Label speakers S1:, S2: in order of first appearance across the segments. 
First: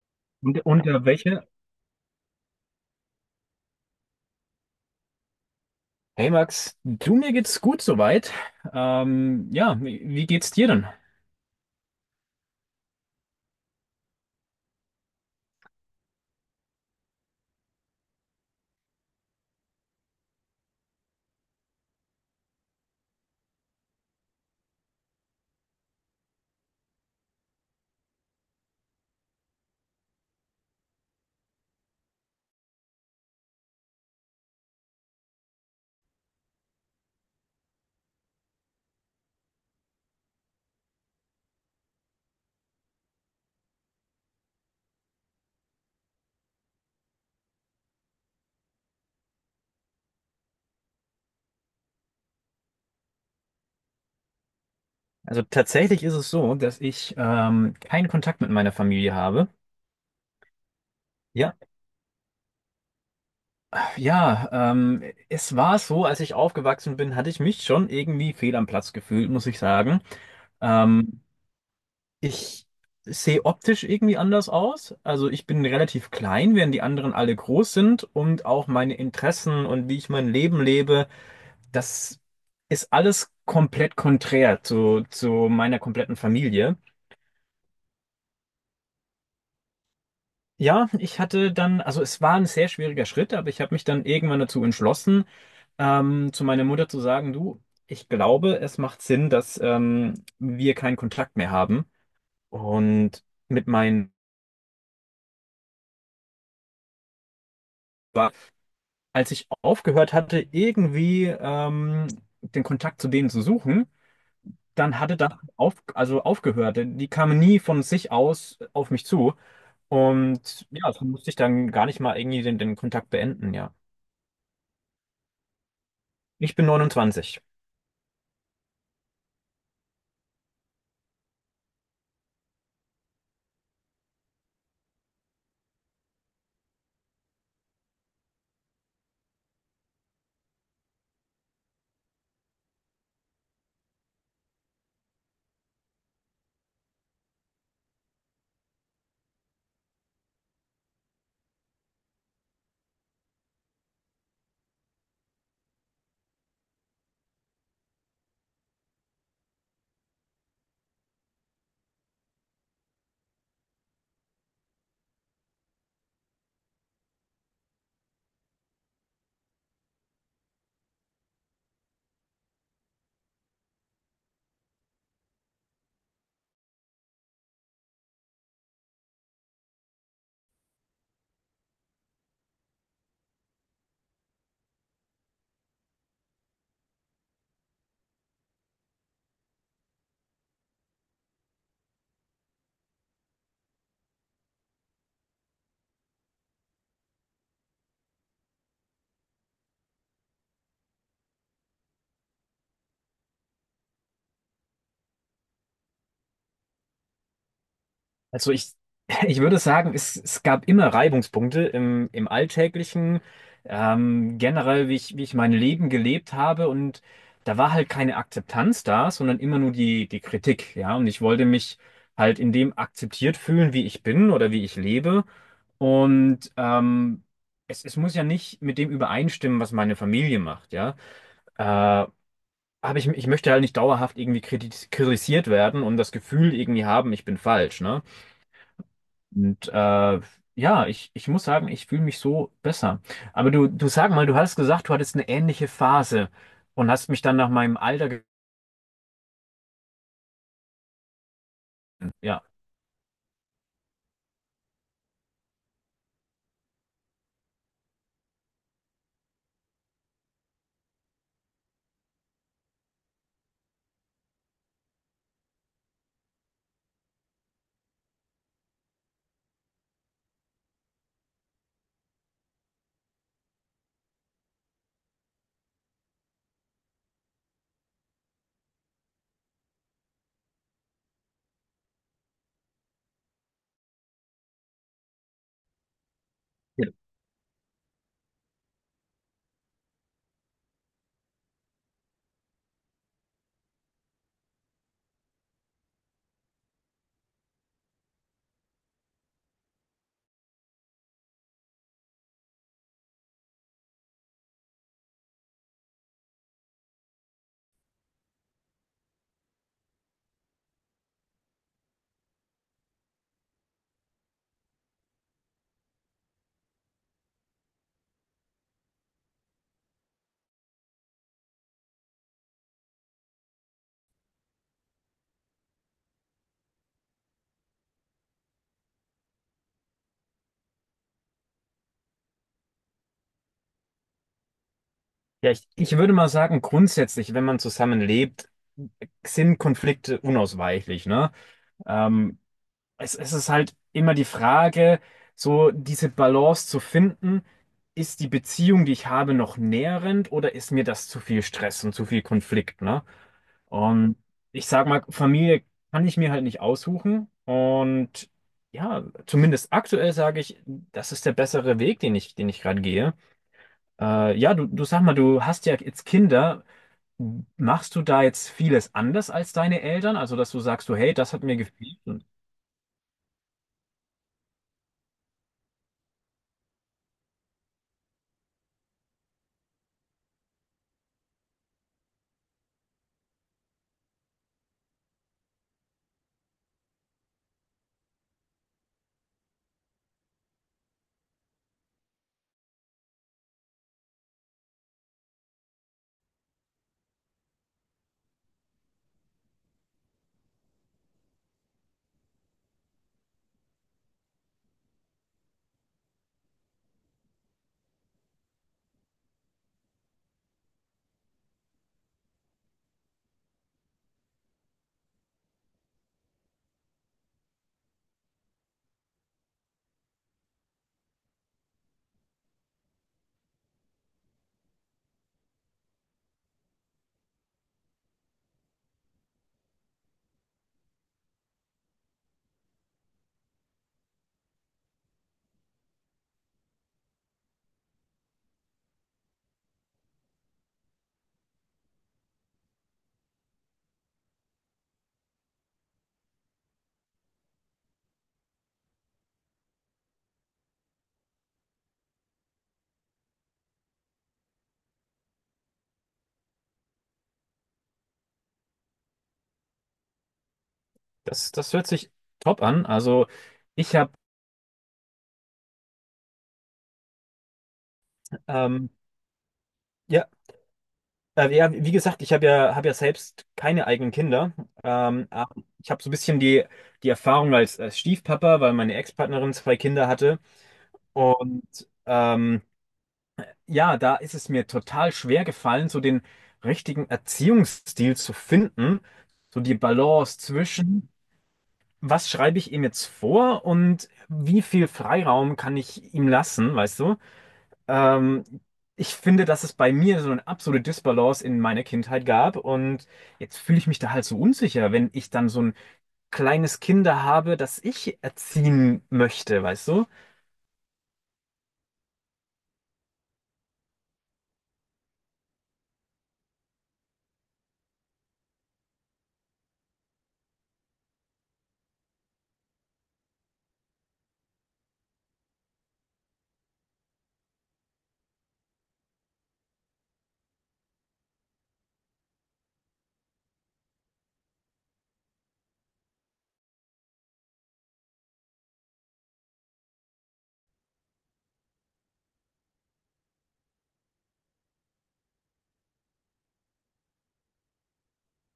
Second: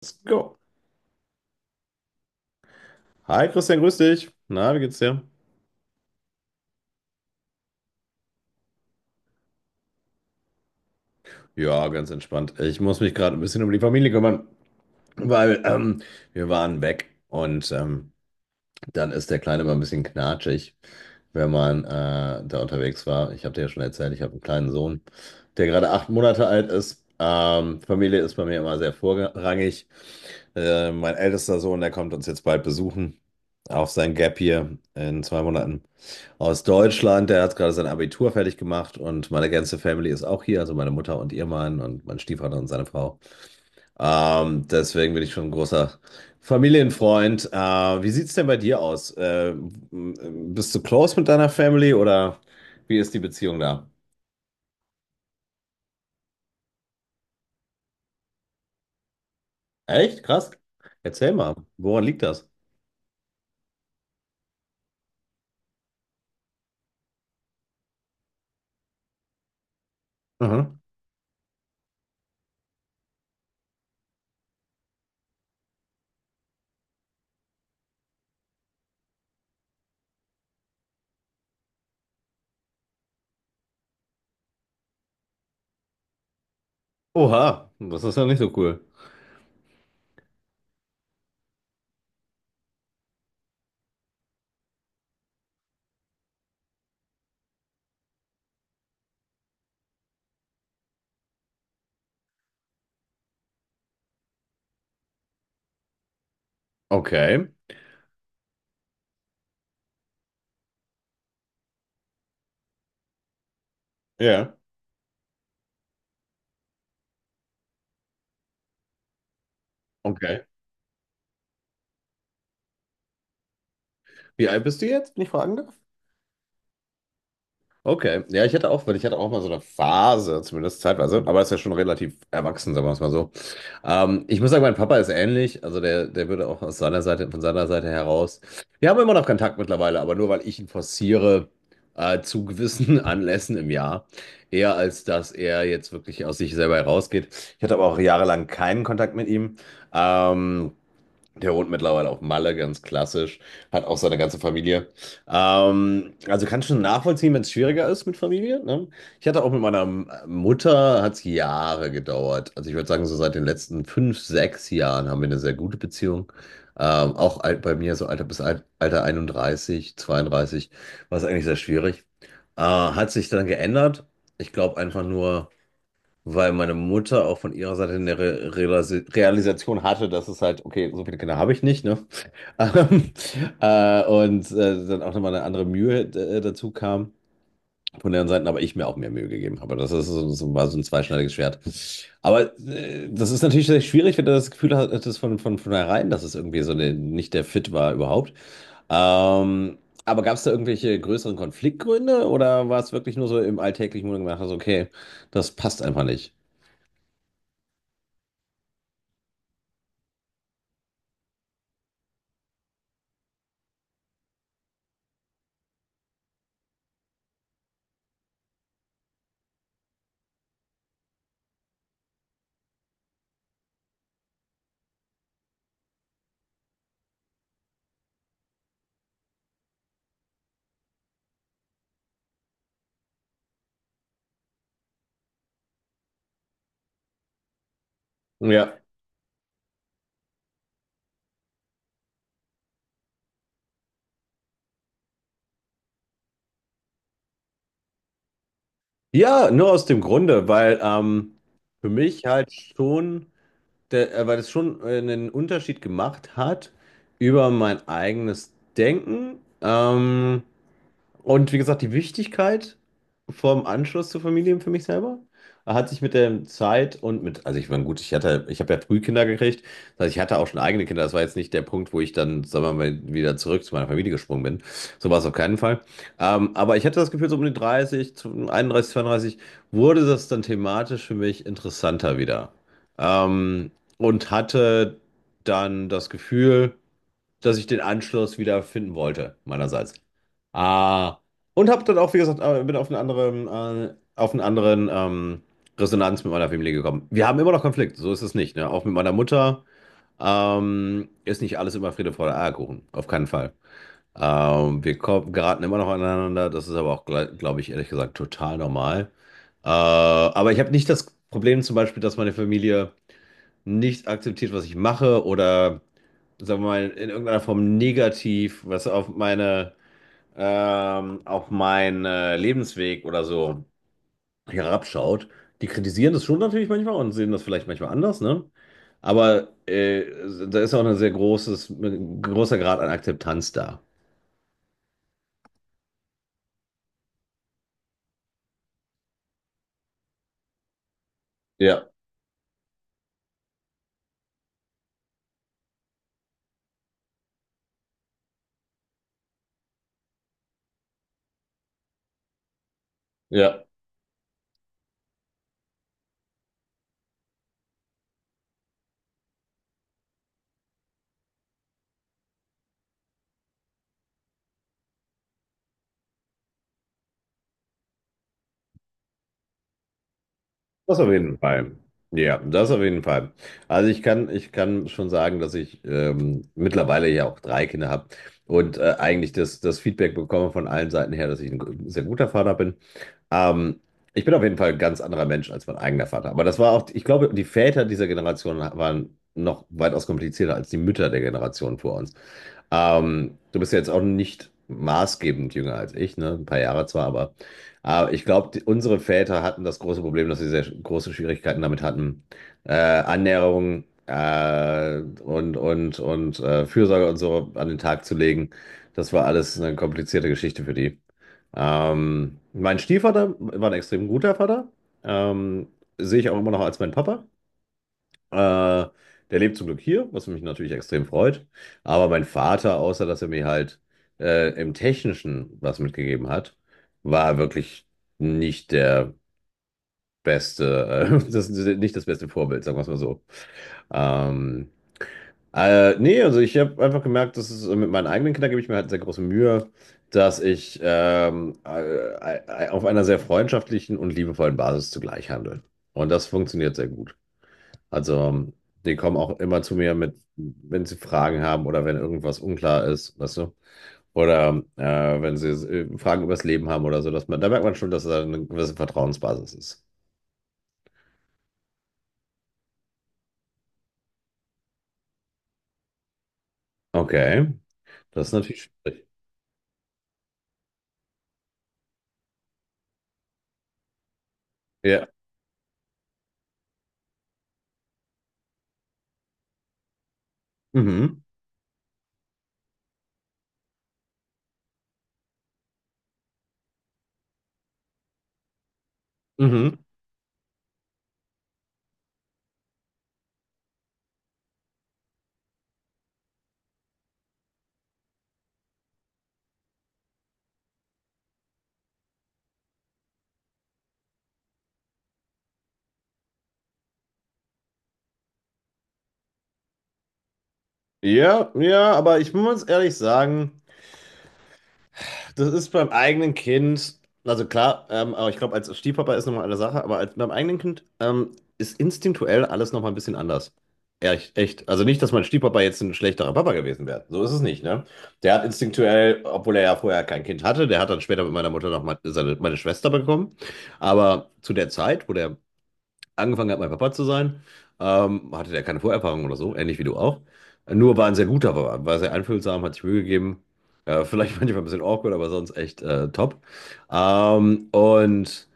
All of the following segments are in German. S1: Let's go.
S2: Und unter welche?
S1: Hi Christian, grüß dich. Na, wie geht's dir?
S2: Hey Max, du, mir geht's gut soweit. Ja, wie geht's dir denn?
S1: Ja, ganz entspannt. Ich muss mich gerade ein bisschen um die Familie kümmern, weil wir waren weg, und dann ist der Kleine mal ein bisschen knatschig, wenn man da unterwegs war. Ich habe dir ja schon erzählt, ich habe einen kleinen Sohn, der gerade 8 Monate alt ist. Familie ist bei mir immer sehr vorrangig. Mein ältester Sohn, der kommt uns jetzt bald besuchen auf sein Gap hier in 2 Monaten, aus Deutschland. Der hat gerade sein Abitur fertig gemacht, und meine ganze Family ist auch hier, also meine Mutter und ihr Mann und mein Stiefvater und seine Frau. Deswegen bin ich schon ein großer Familienfreund. Wie sieht's denn bei dir aus? Bist du close mit deiner Family, oder wie ist die Beziehung da?
S2: Also tatsächlich ist es so, dass ich keinen Kontakt mit meiner Familie habe.
S1: Echt? Krass. Erzähl mal,
S2: Ja,
S1: woran liegt das?
S2: ja, ähm, Es war so, als ich aufgewachsen bin, hatte ich mich schon irgendwie fehl am Platz gefühlt, muss ich sagen.
S1: Mhm.
S2: Ähm, Ich sehe optisch irgendwie anders aus. Also ich bin relativ klein, während die anderen alle groß sind und auch meine Interessen und wie ich mein Leben lebe. Das ist alles komplett konträr zu meiner kompletten Familie.
S1: Oha, das ist ja nicht so cool.
S2: Ja, ich hatte dann, also es war ein sehr schwieriger Schritt, aber ich habe mich dann irgendwann dazu entschlossen, zu meiner Mutter zu sagen, du, ich glaube, es macht Sinn, dass wir keinen Kontakt mehr haben. Und mit meinen,
S1: Okay.
S2: als ich aufgehört hatte, irgendwie den Kontakt zu denen zu suchen,
S1: Ja.
S2: dann hatte das auf, also aufgehört. Die kamen nie von sich aus auf mich zu.
S1: Okay.
S2: Und ja, so musste ich dann gar nicht mal irgendwie den Kontakt beenden, ja.
S1: Wie alt bist du jetzt, wenn ich fragen darf?
S2: Ich bin 29.
S1: Okay, ja, ich hatte auch, weil ich hatte auch mal so eine Phase, zumindest zeitweise, aber ist ja schon relativ erwachsen, sagen wir es mal so. Ich muss sagen, mein Papa ist ähnlich, also der würde auch aus seiner Seite, von seiner Seite heraus. Wir haben immer noch Kontakt mittlerweile, aber nur weil ich ihn forciere, zu gewissen Anlässen im Jahr, eher als dass er jetzt wirklich aus sich selber herausgeht. Ich hatte aber auch jahrelang keinen Kontakt mit ihm. Ähm, Der wohnt mittlerweile auf Malle, ganz klassisch. Hat auch seine ganze Familie. Also kann schon nachvollziehen, wenn es schwieriger ist mit Familie. Ne? Ich hatte auch mit meiner Mutter, hat es Jahre gedauert. Also ich würde sagen, so seit den letzten 5, 6 Jahren haben wir eine sehr gute Beziehung. Auch alt, bei mir so Alter bis Alter 31, 32, war es eigentlich sehr schwierig. Hat sich dann geändert. Ich glaube einfach nur, weil meine Mutter auch von ihrer Seite eine Realisation hatte, dass es halt, okay, so viele Kinder habe ich nicht, ne? Ähm, und dann auch nochmal eine andere Mühe dazu kam von deren Seiten, aber ich mir auch mehr Mühe gegeben habe. Das ist so, war so ein zweischneidiges Schwert. Aber das ist natürlich sehr schwierig, wenn du das Gefühl hattest von, herein, dass es irgendwie so eine, nicht der Fit war überhaupt. Ähm, aber gab es da irgendwelche größeren Konfliktgründe, oder war es wirklich nur so im alltäglichen, wo du gedacht hast, okay, das passt einfach nicht?
S2: Also ich, ich würde sagen, es gab immer Reibungspunkte im Alltäglichen, generell, wie ich mein Leben gelebt habe. Und da war halt keine Akzeptanz da, sondern immer nur die Kritik, ja. Und ich wollte mich halt in dem akzeptiert fühlen, wie ich bin oder wie ich lebe. Und es muss ja nicht mit dem übereinstimmen, was meine Familie macht, ja. Äh, Ich möchte halt nicht dauerhaft irgendwie kritisiert werden und das Gefühl irgendwie haben, ich bin falsch, ne?
S1: Ja.
S2: Und ja, ich muss sagen, ich fühle mich so besser. Aber du sag mal, du hast gesagt, du hattest eine ähnliche Phase und hast mich dann nach meinem Alter, ge
S1: Ja, nur aus dem Grunde, weil für mich
S2: ja.
S1: halt schon, weil es schon einen Unterschied gemacht hat über mein eigenes Denken. Und wie gesagt, die Wichtigkeit vom Anschluss zur Familie für mich selber hat sich mit der Zeit, und mit, also ich meine, gut, ich hatte, ich habe ja früh Kinder gekriegt, das heißt, ich hatte auch schon eigene Kinder. Das war jetzt nicht der Punkt, wo ich dann, sagen wir mal, wieder zurück zu meiner Familie gesprungen bin. So war es auf keinen Fall. Aber ich hatte das Gefühl, so um die 30, 31, 32 wurde das dann thematisch für mich interessanter wieder. Ähm, und hatte dann das Gefühl, dass ich den Anschluss wieder finden wollte, meinerseits. Ah, und habe dann auch, wie gesagt, bin auf auf einen anderen Resonanz mit meiner Familie gekommen. Wir haben immer noch Konflikt, so ist es nicht. Ne? Auch mit meiner Mutter ist nicht alles immer Friede, Freude, Eierkuchen, auf keinen Fall. Wir geraten immer noch aneinander, das ist aber auch, glaube ich, ehrlich gesagt, total normal. Aber ich habe nicht das Problem zum Beispiel, dass meine Familie nicht akzeptiert, was ich mache, oder sagen wir mal, in irgendeiner Form negativ, was auf auf meinen Lebensweg oder so herabschaut. Die kritisieren das schon natürlich manchmal und sehen das vielleicht manchmal anders, ne? Aber da ist auch ein sehr großes, ein großer Grad an Akzeptanz da.
S2: Ja, ich würde mal sagen, grundsätzlich, wenn man zusammenlebt, sind Konflikte unausweichlich, ne?
S1: Ja,
S2: Ähm, Es ist halt immer die Frage, so diese Balance zu finden, ist die Beziehung, die ich habe, noch nährend oder ist mir das zu viel Stress und zu viel Konflikt, ne?
S1: ja.
S2: Und ich sag mal, Familie kann ich mir halt nicht aussuchen. Und ja, zumindest aktuell sage ich, das ist der bessere Weg, den ich gerade gehe. Ja, du sag mal, du hast ja jetzt Kinder. Machst du da jetzt vieles anders als deine Eltern? Also, dass du sagst, du,
S1: Das auf
S2: hey, das
S1: jeden
S2: hat mir
S1: Fall.
S2: gefehlt.
S1: Ja, das auf jeden Fall. Also ich kann schon sagen, dass ich mittlerweile ja auch drei Kinder habe, und eigentlich das Feedback bekomme von allen Seiten her, dass ich ein sehr guter Vater bin. Ähm, Ich bin auf jeden Fall ein ganz anderer Mensch als mein eigener Vater. Aber das war auch, ich glaube, die Väter dieser Generation waren noch weitaus komplizierter als die Mütter der Generation vor uns. Du bist ja jetzt auch nicht maßgebend jünger als ich, ne? Ein paar Jahre zwar, aber ich glaube, unsere Väter hatten das große Problem, dass sie sehr große Schwierigkeiten damit hatten, Annäherung und Fürsorge und so an den Tag zu legen. Das war alles eine komplizierte Geschichte für die. Mein Stiefvater war ein extrem guter Vater. Ähm, Sehe ich auch immer noch als mein Papa. Äh, Der lebt zum Glück hier, was mich natürlich extrem freut. Aber mein Vater, außer dass er mir halt im Technischen was mitgegeben hat, war wirklich nicht der beste, nicht das beste Vorbild, sagen wir es mal so. Ähm, Nee, also ich habe einfach gemerkt, dass es mit meinen eigenen Kindern gebe ich mir halt sehr große Mühe, dass ich auf einer sehr freundschaftlichen und liebevollen Basis zugleich handle. Und das funktioniert sehr gut. Also, die kommen auch immer zu mir mit, wenn sie Fragen haben oder wenn irgendwas unklar ist, weißt du? Oder wenn sie Fragen übers Leben haben oder so, dass man, da merkt man schon, dass da eine gewisse Vertrauensbasis ist.
S2: Das hört sich top an. Also ich habe,
S1: Okay, das ist natürlich
S2: ähm,
S1: schwierig.
S2: ja, ja, wie gesagt, hab ja selbst keine eigenen Kinder.
S1: Ja.
S2: Aber ich habe so ein bisschen die Erfahrung als Stiefpapa, weil meine Ex-Partnerin zwei Kinder hatte.
S1: Mhm.
S2: Und ähm, ja, da ist es mir total schwer gefallen, so den richtigen Erziehungsstil zu finden. So die
S1: Mhm.
S2: Balance zwischen, was schreibe ich ihm jetzt vor und wie viel Freiraum kann ich ihm lassen, weißt du? Ähm, Ich finde, dass es bei mir so eine absolute Disbalance in meiner Kindheit gab und jetzt fühle ich mich da halt so unsicher, wenn ich dann so ein kleines Kinder habe, das ich erziehen möchte, weißt du?
S1: Ja, ja, aber ich muss ehrlich sagen, das ist beim eigenen Kind, also klar, aber ich glaube, als Stiefpapa ist nochmal eine Sache, aber als, beim eigenen Kind ist instinktuell alles nochmal ein bisschen anders. Echt, echt. Also nicht, dass mein Stiefpapa jetzt ein schlechterer Papa gewesen wäre. So ist es nicht, ne? Der hat instinktuell, obwohl er ja vorher kein Kind hatte, der hat dann später mit meiner Mutter noch mal meine Schwester bekommen. Aber zu der Zeit, wo der angefangen hat, mein Papa zu sein, hatte der keine Vorerfahrung oder so, ähnlich wie du auch. Nur war ein sehr guter Papa, war sehr einfühlsam, hat sich Mühe gegeben. Vielleicht manchmal ein bisschen awkward, aber sonst echt top. Ähm, und.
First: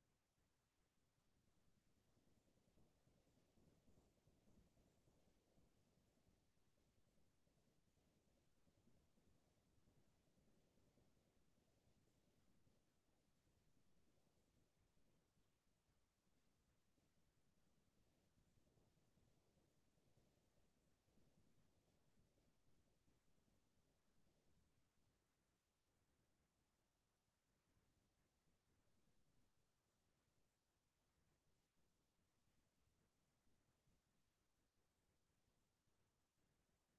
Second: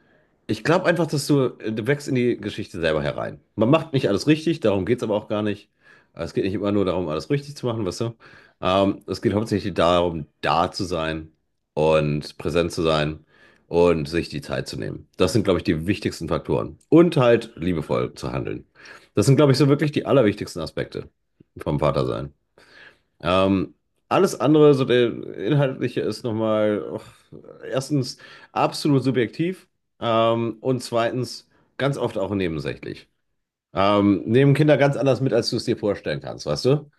S1: Ich glaube einfach, dass du wächst in die Geschichte selber herein. Man macht nicht alles richtig, darum geht es aber auch gar nicht. Also es geht nicht immer nur darum, alles richtig zu machen, weißt du? Es geht hauptsächlich darum, da zu sein und präsent zu sein und sich die Zeit zu nehmen. Das sind, glaube ich, die wichtigsten Faktoren. Und halt liebevoll zu handeln. Das sind, glaube ich, so wirklich die allerwichtigsten Aspekte vom Vatersein. Ähm, Alles andere, so der inhaltliche ist nochmal, oh, erstens absolut subjektiv, und zweitens ganz oft auch nebensächlich. Nehmen Kinder ganz anders mit, als du es dir vorstellen kannst, weißt du?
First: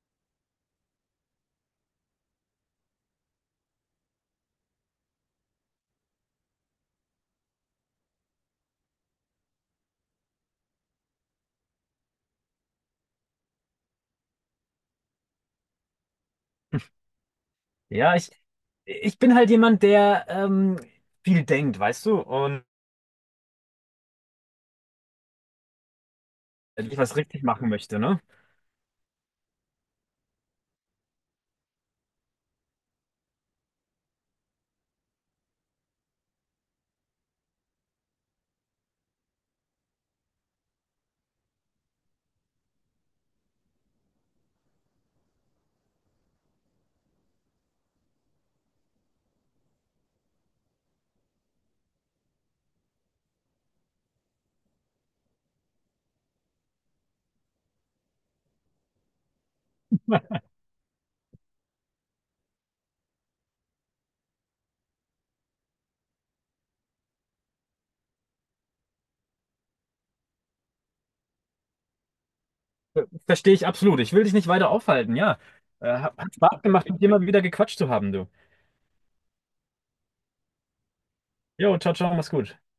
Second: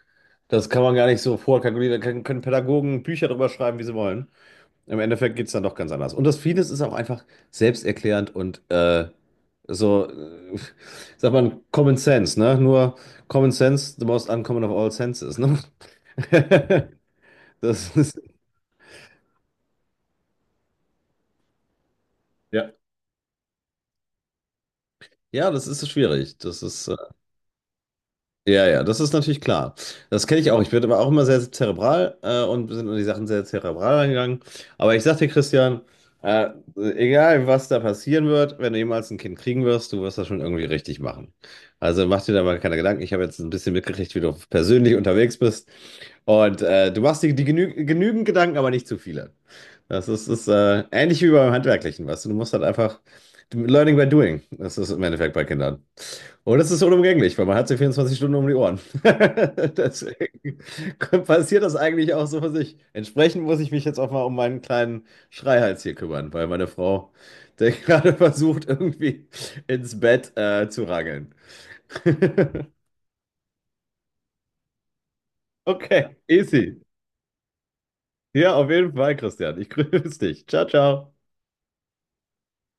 S1: Das kann man gar nicht so vorkalkulieren. Da können Pädagogen Bücher drüber schreiben, wie sie wollen. Im Endeffekt geht es dann doch ganz anders. Und das vieles ist auch einfach selbsterklärend und so, sagt man, Common Sense, ne? Nur Common Sense, the most uncommon of all senses, ne? Das
S2: Ja,
S1: ist,
S2: ich bin halt jemand, der viel denkt, weißt du, und
S1: ja. Ja, das ist so schwierig.
S2: ich was richtig machen möchte, ne?
S1: Ja, ja, das ist natürlich klar. Das kenne ich auch. Ich bin aber auch immer sehr zerebral, und sind an die Sachen sehr zerebral angegangen. Aber ich sag dir, Christian, äh, egal was da passieren wird, wenn du jemals ein Kind kriegen wirst, du wirst das schon irgendwie richtig machen. Also mach dir da mal keine Gedanken. Ich habe jetzt ein bisschen mitgekriegt, wie du persönlich unterwegs bist. Und du machst dir die genügend Gedanken, aber nicht zu viele. Das ist ähnlich wie beim Handwerklichen, weißt du. Du musst halt einfach Learning by doing. Das ist im Endeffekt bei Kindern. Und das ist unumgänglich, weil man hat sie 24 Stunden um die Ohren. Deswegen passiert das eigentlich auch so für sich. Entsprechend muss ich mich jetzt auch mal um meinen kleinen Schreihals hier kümmern, weil meine Frau, der gerade versucht, irgendwie ins Bett zu rangeln.
S2: Verstehe ich absolut. Ich will dich nicht weiter aufhalten, ja.
S1: Okay,
S2: Hat Spaß
S1: easy.
S2: gemacht, mit dir mal wieder gequatscht zu haben, du.
S1: Ja, auf jeden Fall, Christian. Ich grüße dich. Ciao, ciao.
S2: Jo, ciao, ciao, mach's gut.